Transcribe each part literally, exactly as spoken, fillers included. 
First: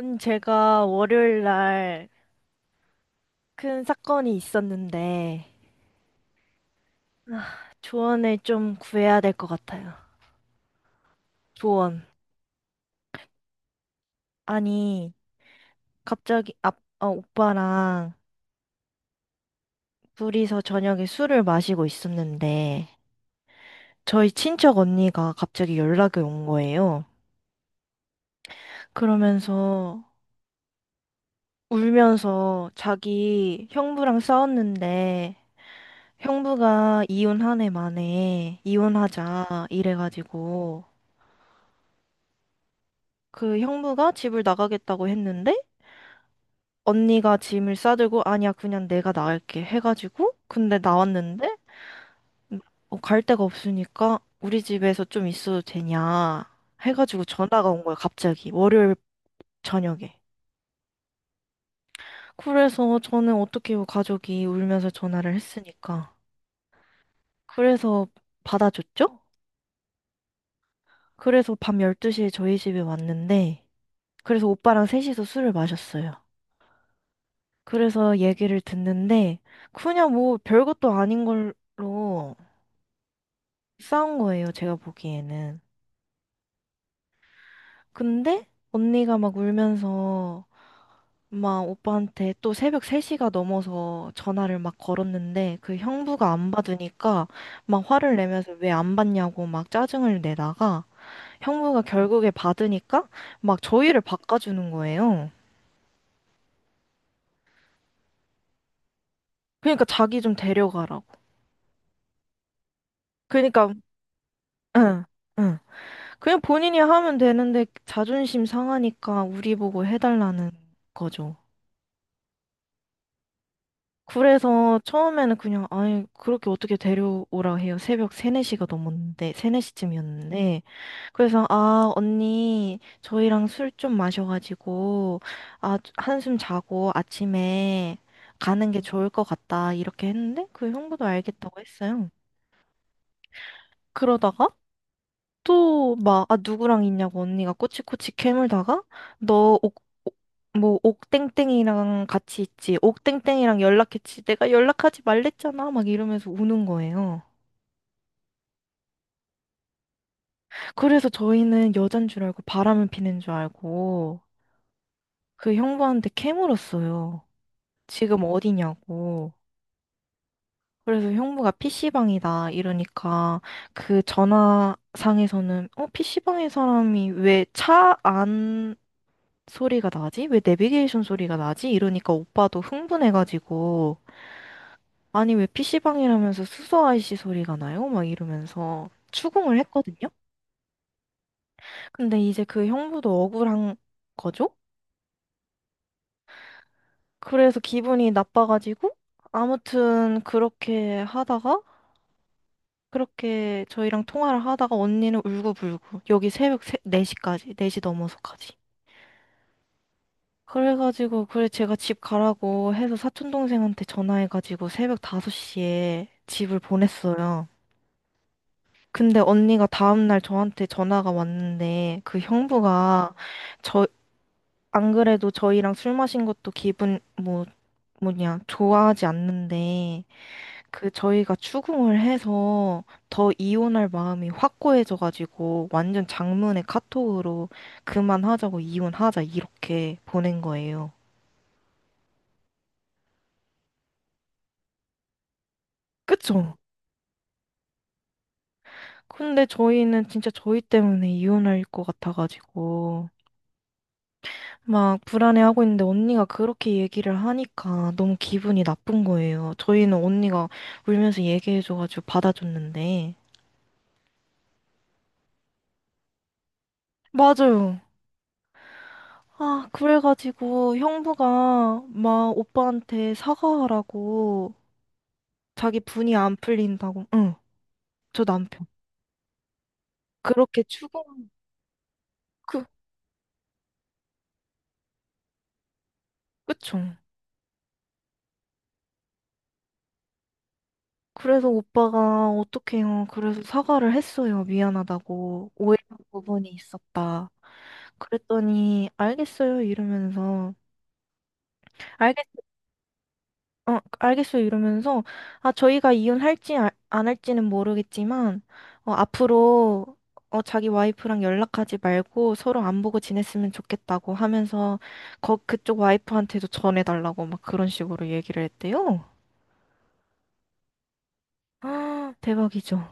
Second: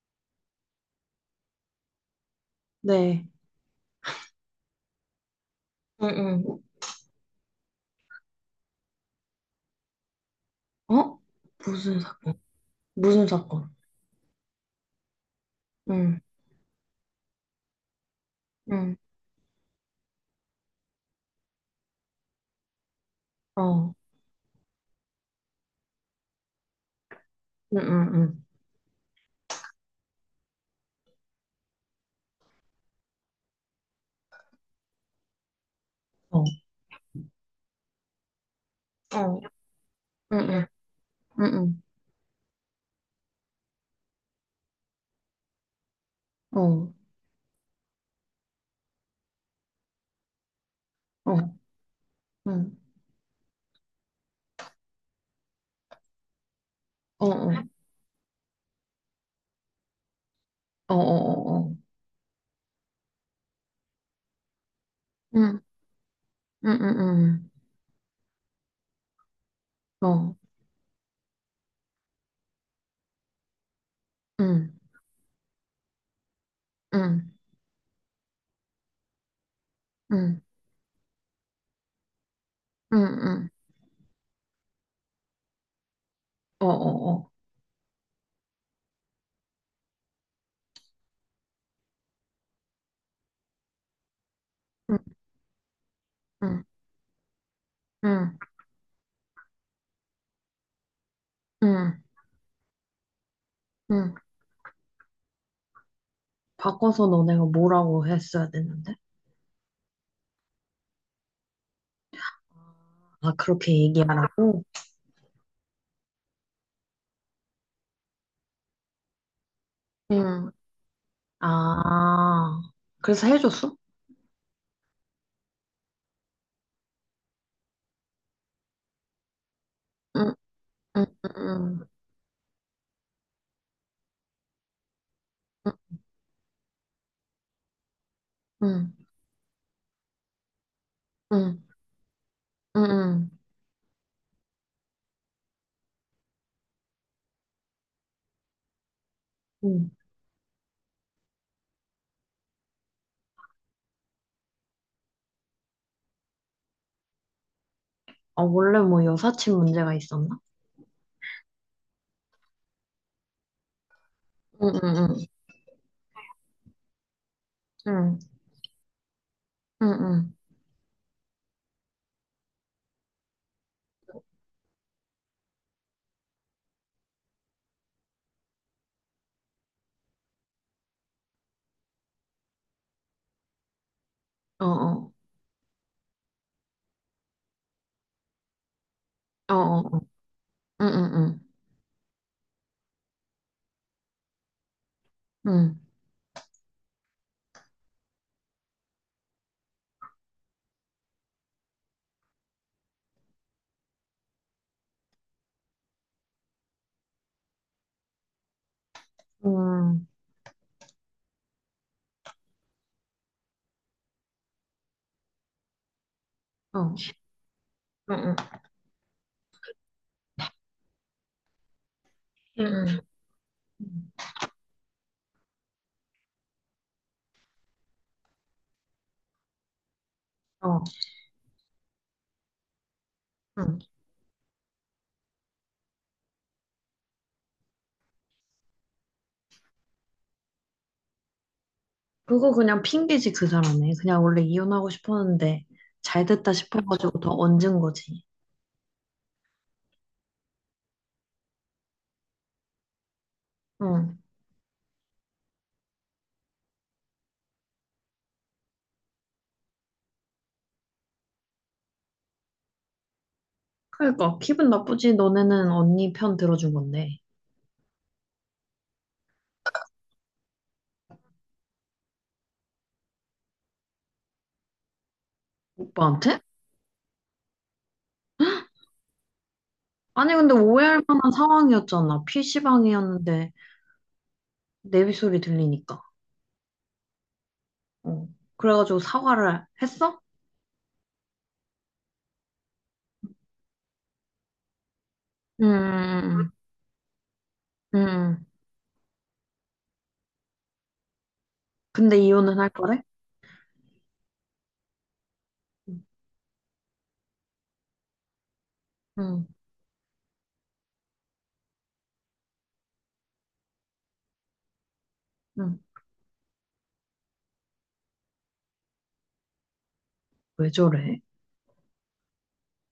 음, 제가 월요일 날 네. 큰 사건이 있었는데 응, 조언을 좀 구해야 될 것 같아요. 응. 어? 무슨 조언. 사건? 무슨 사건? 아니, 응, 갑자기 아, 어, 오빠랑 응, 둘이서 저녁에 술을 마시고 있었는데 어, 저희 친척 언니가 갑자기 연락이 온 거예요. 응, 응, 응, 그러면서 울면서 자기 형부랑 싸웠는데 어, 형부가 이혼 한 해 만에 어, 이혼하자 응, 응, 이래가지고 응, 그 형부가 집을 나가겠다고 했는데 응, 어, 언니가 짐을 싸들고, 아니야, 그냥 내가 나갈게 해가지고 근데 어, 나왔는데 응, 어, 갈 데가 없으니까 우리 집에서 좀 있어도 되냐 해가지고 어 어, 전화가 온 거야, 갑자기, 월요일 저녁에. 어, 어, 어, 어, 그래서 저는 어떻게 해요? 가족이 울면서 전화를 응, 했으니까. 응, 응, 그래서 받아줬죠. 응, 어, 그래서 밤 열두 시에 저희 집에 왔는데 그래서 응, 오빠랑 셋이서 술을 마셨어요. 응, 그래서 얘기를 듣는데 그냥 뭐 응, 별것도 아닌 걸로 응, 응, 응. 싸운 거예요, 제가 보기에는. 어, 어, 어. 근데 언니가 막 울면서 막 오빠한테 또 새벽 세 시가 넘어서 전화를 막 응, 걸었는데 그 형부가 안 응, 받으니까 막 화를 응, 내면서 왜 안 받냐고 막 짜증을 내다가 형부가 응, 결국에 받으니까 막 저희를 응. 바꿔주는 거예요. 바꿔서 너네가 뭐라고 했어야 됐는데? 그러니까 자기 좀 데려가라고. 아, 그렇게 그러니까. 얘기하라고? 응. 응. 그냥 본인이 하면 되는데 자존심 상하니까 우리 보고 응, 해달라는 거죠. 아, 그래서 해줬어? 그래서 처음에는 그냥, 아니, 그렇게 어떻게 데려오라 해요. 새벽 세, 네 시가 넘었는데, 세, 네 시쯤이었는데. 응, 그래서, 응, 아, 언니, 저희랑 술 좀 마셔가지고, 아, 한숨 자고 아침에 가는 게 응, 좋을 것 같다. 이렇게 했는데, 그 형부도 응, 알겠다고 응, 했어요. 응, 응. 그러다가, 또 막, 아, 누구랑 있냐고 언니가 꼬치꼬치 캐물다가 너 옥, 응. 옥- 뭐 옥땡땡이랑 같이 있지, 옥땡땡이랑 연락했지, 내가 연락하지 말랬잖아, 막 이러면서 우는 거예요. 아, 원래 뭐 여사친 문제가 있었나? 그래서 저희는 여잔 줄 알고 바람을 피는 줄 알고 응, 응, 그 형부한테 캐물었어요. 응, 지금 어디냐고. 응, 응, 응, 그래서 형부가 피시방이다 이러니까 그 전화상에서는, 어 피시방에 사람이 왜차안 소리가 나지? 왜 내비게이션 소리가 나지? 이러니까 오빠도 흥분해가지고, 어, 어, 아니, 왜 피시방이라면서 수소 아이씨 소리가 나요? 막 이러면서 어, 추궁을 어, 했거든요? 응, 응, 응, 근데 이제 그 형부도 억울한 거죠? 응, 그래서 기분이 나빠가지고, 아무튼 그렇게 하다가, 그렇게 저희랑 통화를 하다가 언니는 울고불고, 여기 새벽 네 시까지, 네 시 넘어서까지. 응, 그래가지고, 그래, 제가 집 가라고 해서 사촌동생한테 전화해가지고 새벽 다섯 시에 집을 어, 보냈어요. 응, 응, 근데 언니가 다음날 저한테 전화가 왔는데 그 응, 형부가, 저, 안 그래도 저희랑 술 마신 것도, 기분, 뭐, 뭐냐, 좋아하지 않는데 어, 그 저희가 추궁을 해서 더 응. 이혼할 마음이 확고해져가지고 완전 장문의 카톡으로 그만하자고, 이혼하자, 이렇게 보낸 거예요. 그거 그냥 핑계지, 그 사람이. 그냥 원래 이혼하고 싶었는데 잘 됐다 그쵸? 싶어가지고 더 얹은 거지. 근데 저희는 진짜 저희 때문에 이혼할 것 같아가지고 응. 막 불안해하고 있는데 언니가 그렇게 얘기를 하니까 너무 기분이 나쁜 거예요. 저희는 언니가 울면서 얘기해줘가지고 받아줬는데. 그러니까 기분 나쁘지. 너네는 언니 편 들어준 건데. 맞아요. 아, 그래가지고 형부가 막 오빠한테 사과하라고, 자기 분이 안 오빠한테? 풀린다고. 응. 저 남편. 아니, 근데 그렇게 오해할 추궁. 만한 상황이었잖아. 그 피시방이었는데. 내비 소리 들리니까. 그쵸. 어. 그래가지고 사과를 했어? 그래서 오빠가 어떡해요. 그래서 사과를 했어요. 미안하다고. 오해한 부분이 음, 있었다. 음, 그랬더니 알겠어요 이러면서 근데 알겠 이혼은 할 거래? 어 알겠어요 이러면서 아 저희가 이혼할지 아- 안 할지는 모르겠지만 어 음, 앞으로 어 자기 와이프랑 연락하지 말고 서로 안 보고 지냈으면 좋겠다고 하면서, 거 음. 그쪽 와이프한테도 전해달라고 막 그런 식으로 얘기를 했대요. 왜 저래? 아, 대박이죠.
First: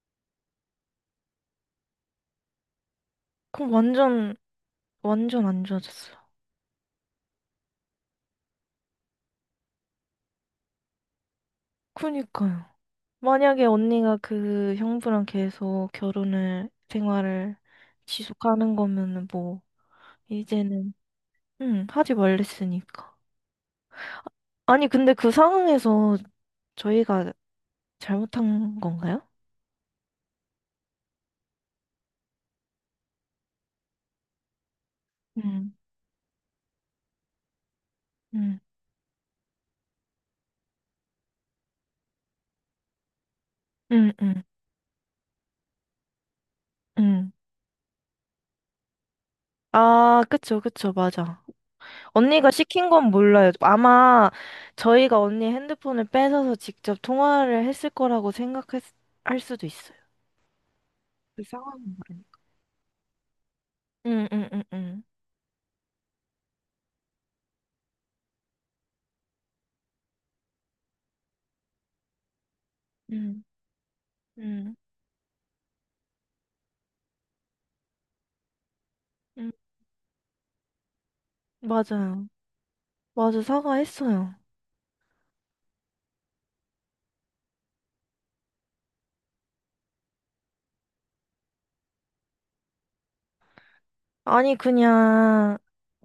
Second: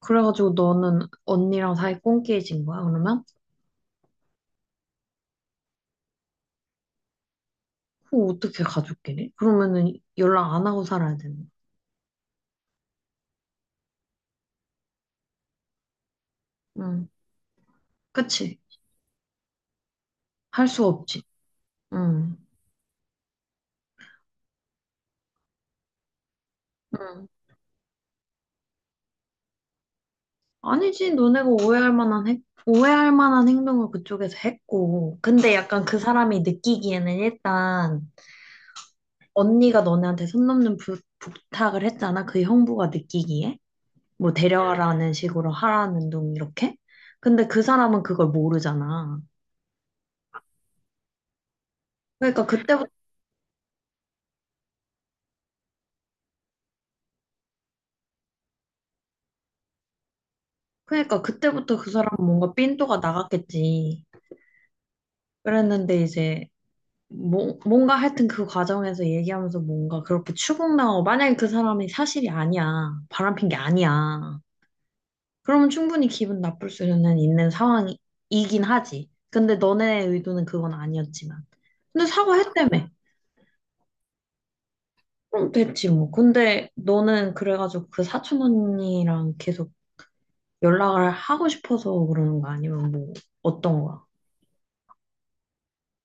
그래가지고 너는 언니랑 사이 꽁끼해진 거야, 그러면? 그럼 완전 완전 안 좋아졌어요. 그거 어떻게 가족끼리? 그러면은 연락 안 하고 살아야 되는 그니까요. 만약에 언니가 그 형부랑 계속 결혼을, 거야. 음, 생활을 그치? 지속하는 거면은 뭐, 할 수 이제는, 없지. 응, 하지 음, 말랬으니까. 아니, 근데 그 상황에서 음, 저희가 잘못한 건가요? 아니지, 너네가 오해할 만한 행, 오해할 만한 행동을 그쪽에서 했고. 근데 응, 약간 그 사람이 느끼기에는 일단 응, 언니가 너네한테 손 넘는 부, 부탁을 했잖아. 그 형부가 느끼기에. 응, 뭐 응, 응, 데려가라는 식으로 하라는 둥 이렇게. 응. 근데 그 사람은 그걸 모르잖아. 아, 그쵸, 그쵸, 맞아. 그러니까 언니가 그때부터 시킨 건 몰라요, 아마. 저희가 언니 핸드폰을 뺏어서 직접 통화를 했을 거라고 생각할 수- 할 수도 있어요. 그러니까 그 그때부터 그 상황은 사람은 모르니까. 뭔가 삔또가 나갔겠지. 응, 응, 응, 그랬는데 이제 뭐, 뭔가 하여튼 그 과정에서 얘기하면서 뭔가 그렇게 추궁당하고 만약에 그 사람이 사실이 아니야. 응. 바람핀 게 아니야. 음, 그러면 충분히 기분 나쁠 수는 있는 상황이긴 하지. 음, 근데 너네 의도는 그건 아니었지만. 근데 맞아요. 사과했다며. 맞아, 사과했어요. 그럼 됐지 뭐. 근데 너는 그래가지고 그 사촌 언니랑 계속 연락을 하고 싶어서 그러는 거 아니면 뭐 어떤 거야? 아니, 그냥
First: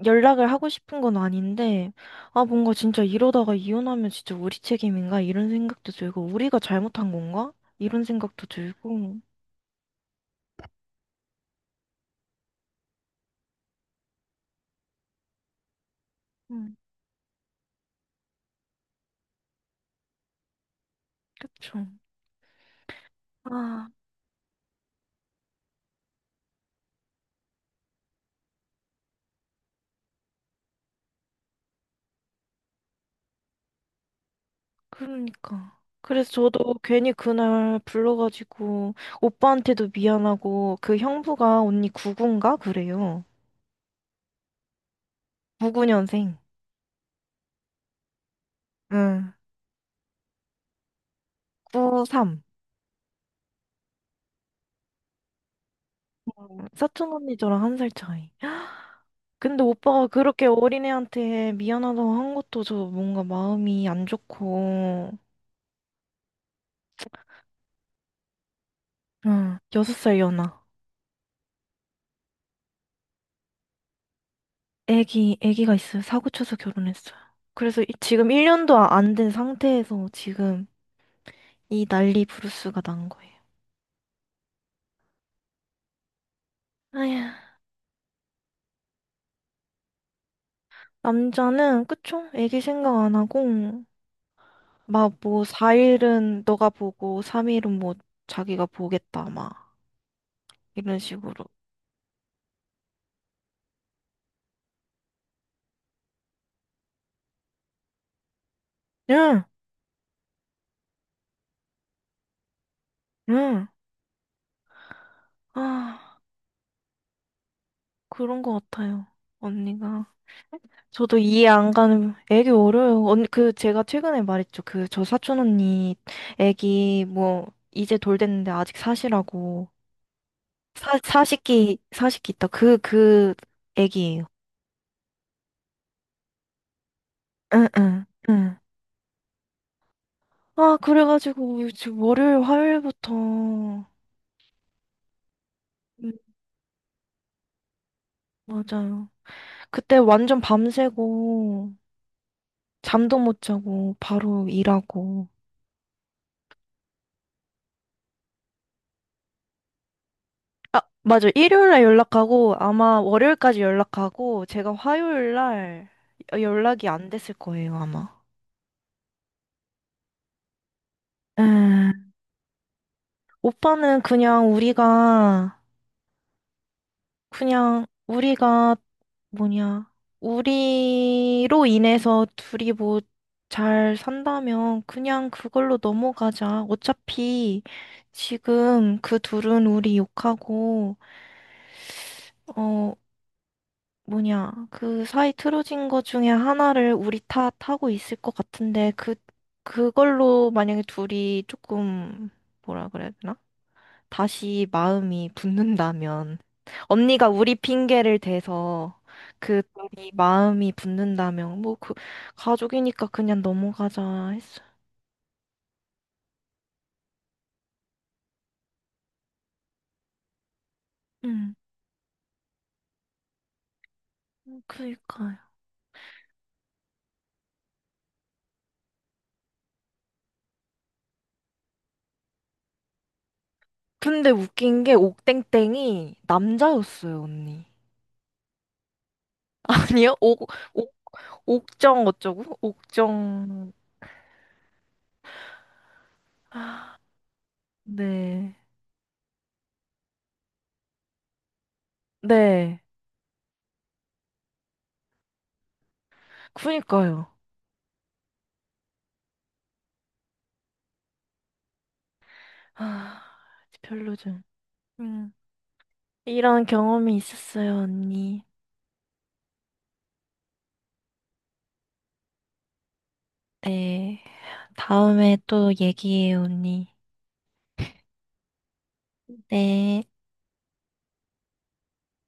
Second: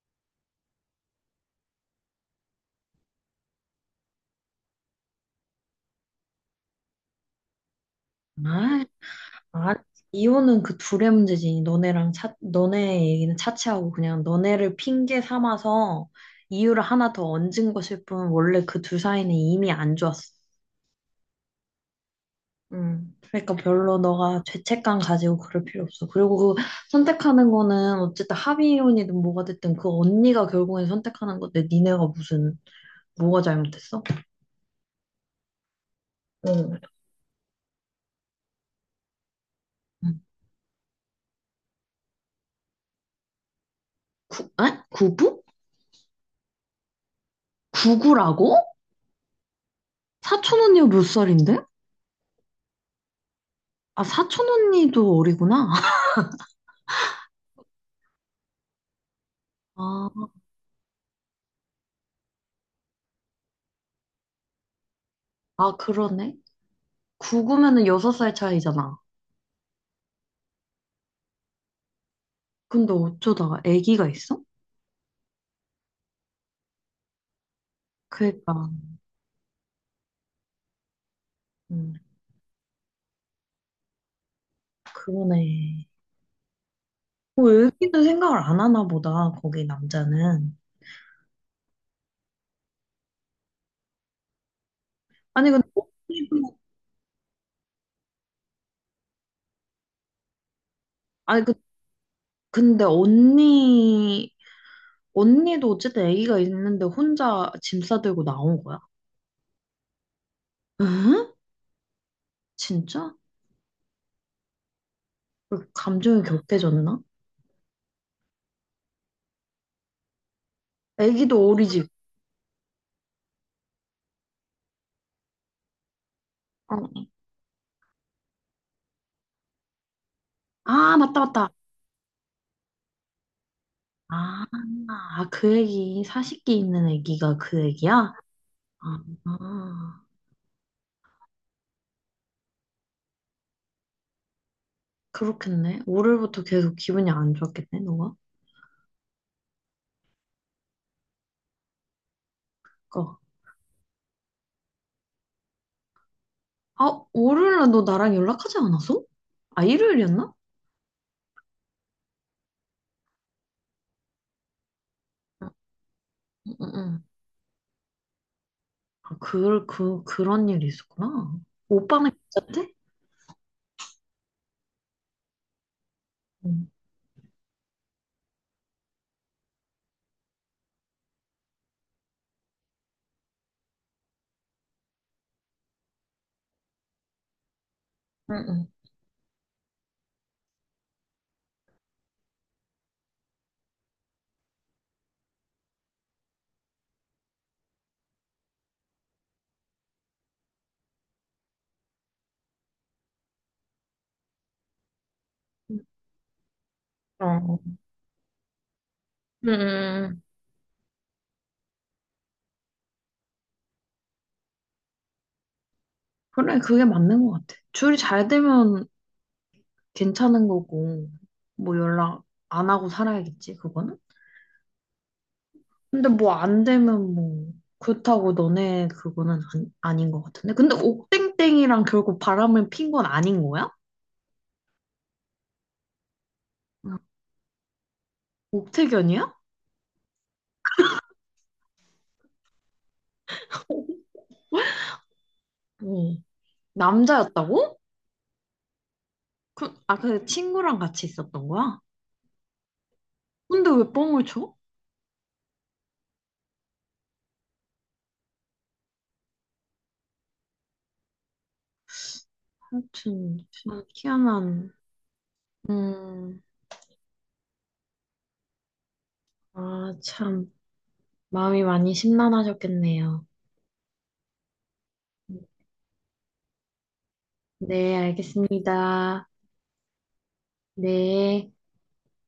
연락을 하고 싶은 건 아닌데, 아, 뭔가 진짜 이러다가 이혼하면 진짜 우리 책임인가? 이런 생각도 들고, 우리가 잘못한 건가? 이런 생각도 아, 들고. 아, 이혼은 그 둘의 문제지. 너네랑 차, 너네 얘기는 차치하고 그냥 너네를 핑계 삼아서 음. 이유를 하나 더 얹은 것일 뿐 원래 그 둘 사이는 이미 안 좋았어. 그쵸. 음, 그러니까 아, 별로 너가 죄책감 가지고 그럴 필요 없어. 그리고 그 선택하는 거는 어쨌든 합의혼이든 뭐가 됐든 그 언니가 결국엔 선택하는 건데 니네가 무슨 뭐가 잘못했어? 그러니까. 그래서 저도 응. 괜히 그날 불러가지고 오빠한테도 응. 미안하고. 그 형부가 언니 구십구인가? 그래요. 구, 에? 구부? 구십구 년생. 구구라고? 응, 사촌 언니가 몇 살인데? 구삼. 아, 사촌 언니도 어리구나. 사촌 언니 저랑 한 살 차이. 근데 오빠가 아, 그렇게 어린애한테 미안하다고 한 것도 저 뭔가 마음이 안 좋고. 아 그러네. 구구면은 여섯 살 차이잖아. 응, 여섯 살 연하. 근데 어쩌다가 아기가 있어? 애기, 애기가 있어요. 사고 쳐서 결혼했어요. 그래서 이- 지금 그러니까, 일 년도 안 된 상태에서 지금 이 음, 난리 부르스가 난 거예요. 그러네. 아휴. 뭐, 아기는 생각을 안 하나 보다, 거기 남자는. 남자는, 그쵸? 애기 생각 안 하고, 막 뭐, 아니 근데 사 일은 언니도 너가 보고, 삼 일은 뭐, 자기가 보겠다, 막, 이런 식으로. 아니 그 근데 언니 언니도 어쨌든 아기가 있는데 혼자 짐 싸들고 나온 거야? 응, 응? 진짜? 응. 왜 아, 감정이 격해졌나? 그런 거 같아요, 언니가. 저도 이해 아기도 안 어리지? 가는 애기 어려요. 언니, 그 제가 최근에 말했죠, 그 저 사촌 언니 애기. 어. 뭐 이제 돌 됐는데 아직 사시라고, 아 사 맞다 맞다. 사십기 사십기 있다, 그 그 애기예요. 아, 아, 그 애기 사십기 있는 애기가 그 응응. 응. 애기야? 응. 아, 아, 아, 그래가지고 지금 월요일 화요일부터. 음, 그렇겠네. 월요일부터 계속 기분이 안 좋았겠네, 너가? 맞아요. 그때 완전 밤새고 어. 잠도 못 자고 바로 일하고. 아, 월요일날 너 나랑 연락하지 않았어? 아, 일요일이었나? 아, 맞아. 일요일날 연락하고 아마 월요일까지 연락하고 제가 응, 화요일날 응, 응. 연락이 응. 안 됐을 거예요, 아마. 아, 그, 그, 그런 일이 있었구나. 음. 오빠는 괜찮대? 오빠는 그냥 우리가, 응. 그냥 우리가 뭐냐, 우리로 인해서 둘이 뭐 잘 산다면 그냥 그걸로 넘어가자. 어차피 응, 지금 그 둘은 우리 욕하고, 어 뭐냐, 그 사이 틀어진 거 중에 하나를 우리 탓하고 있을 것 같은데, 그, 그걸로 만약에 둘이 조금, 뭐라 그래야 되나, 다시 마음이 응. 붙는다면, 언니가 우리 어. 핑계를 대서 응. 그 둘이 응, 마음이 붙는다면, 뭐 그, 가족이니까 그냥 넘어가자 했어. 그래, 그게 맞는 것 같아. 줄이 잘 되면 괜찮은 거고, 응, 뭐 연락 안 하고 살아야겠지, 그거는? 그니까요. 근데 뭐 안 되면 뭐, 그렇다고 너네 그거는 아, 닌것 같은데? 근데 옥땡땡이랑 결국 바람을 핀 건 아닌 거야? 근데 웃긴 게 옥땡땡이 응. 남자였어요, 언니. 옥태견이야? 아니요? 옥, 옥, 옥정 어쩌고? 옥정. 어. 남자였다고? 네. 그, 아, 그 친구랑 같이 있었던 거야? 네. 근데 왜 뻥을 쳐? 그니까요. 하여 아, 튼 참 별로 좀. 희한한 음. 음, 이런 경험이 있었어요, 언니. 아, 참 마음이 많이 심란하셨겠네요. 네. 다음에 또 얘기해요, 언니. 네, 알겠습니다. 네. 네.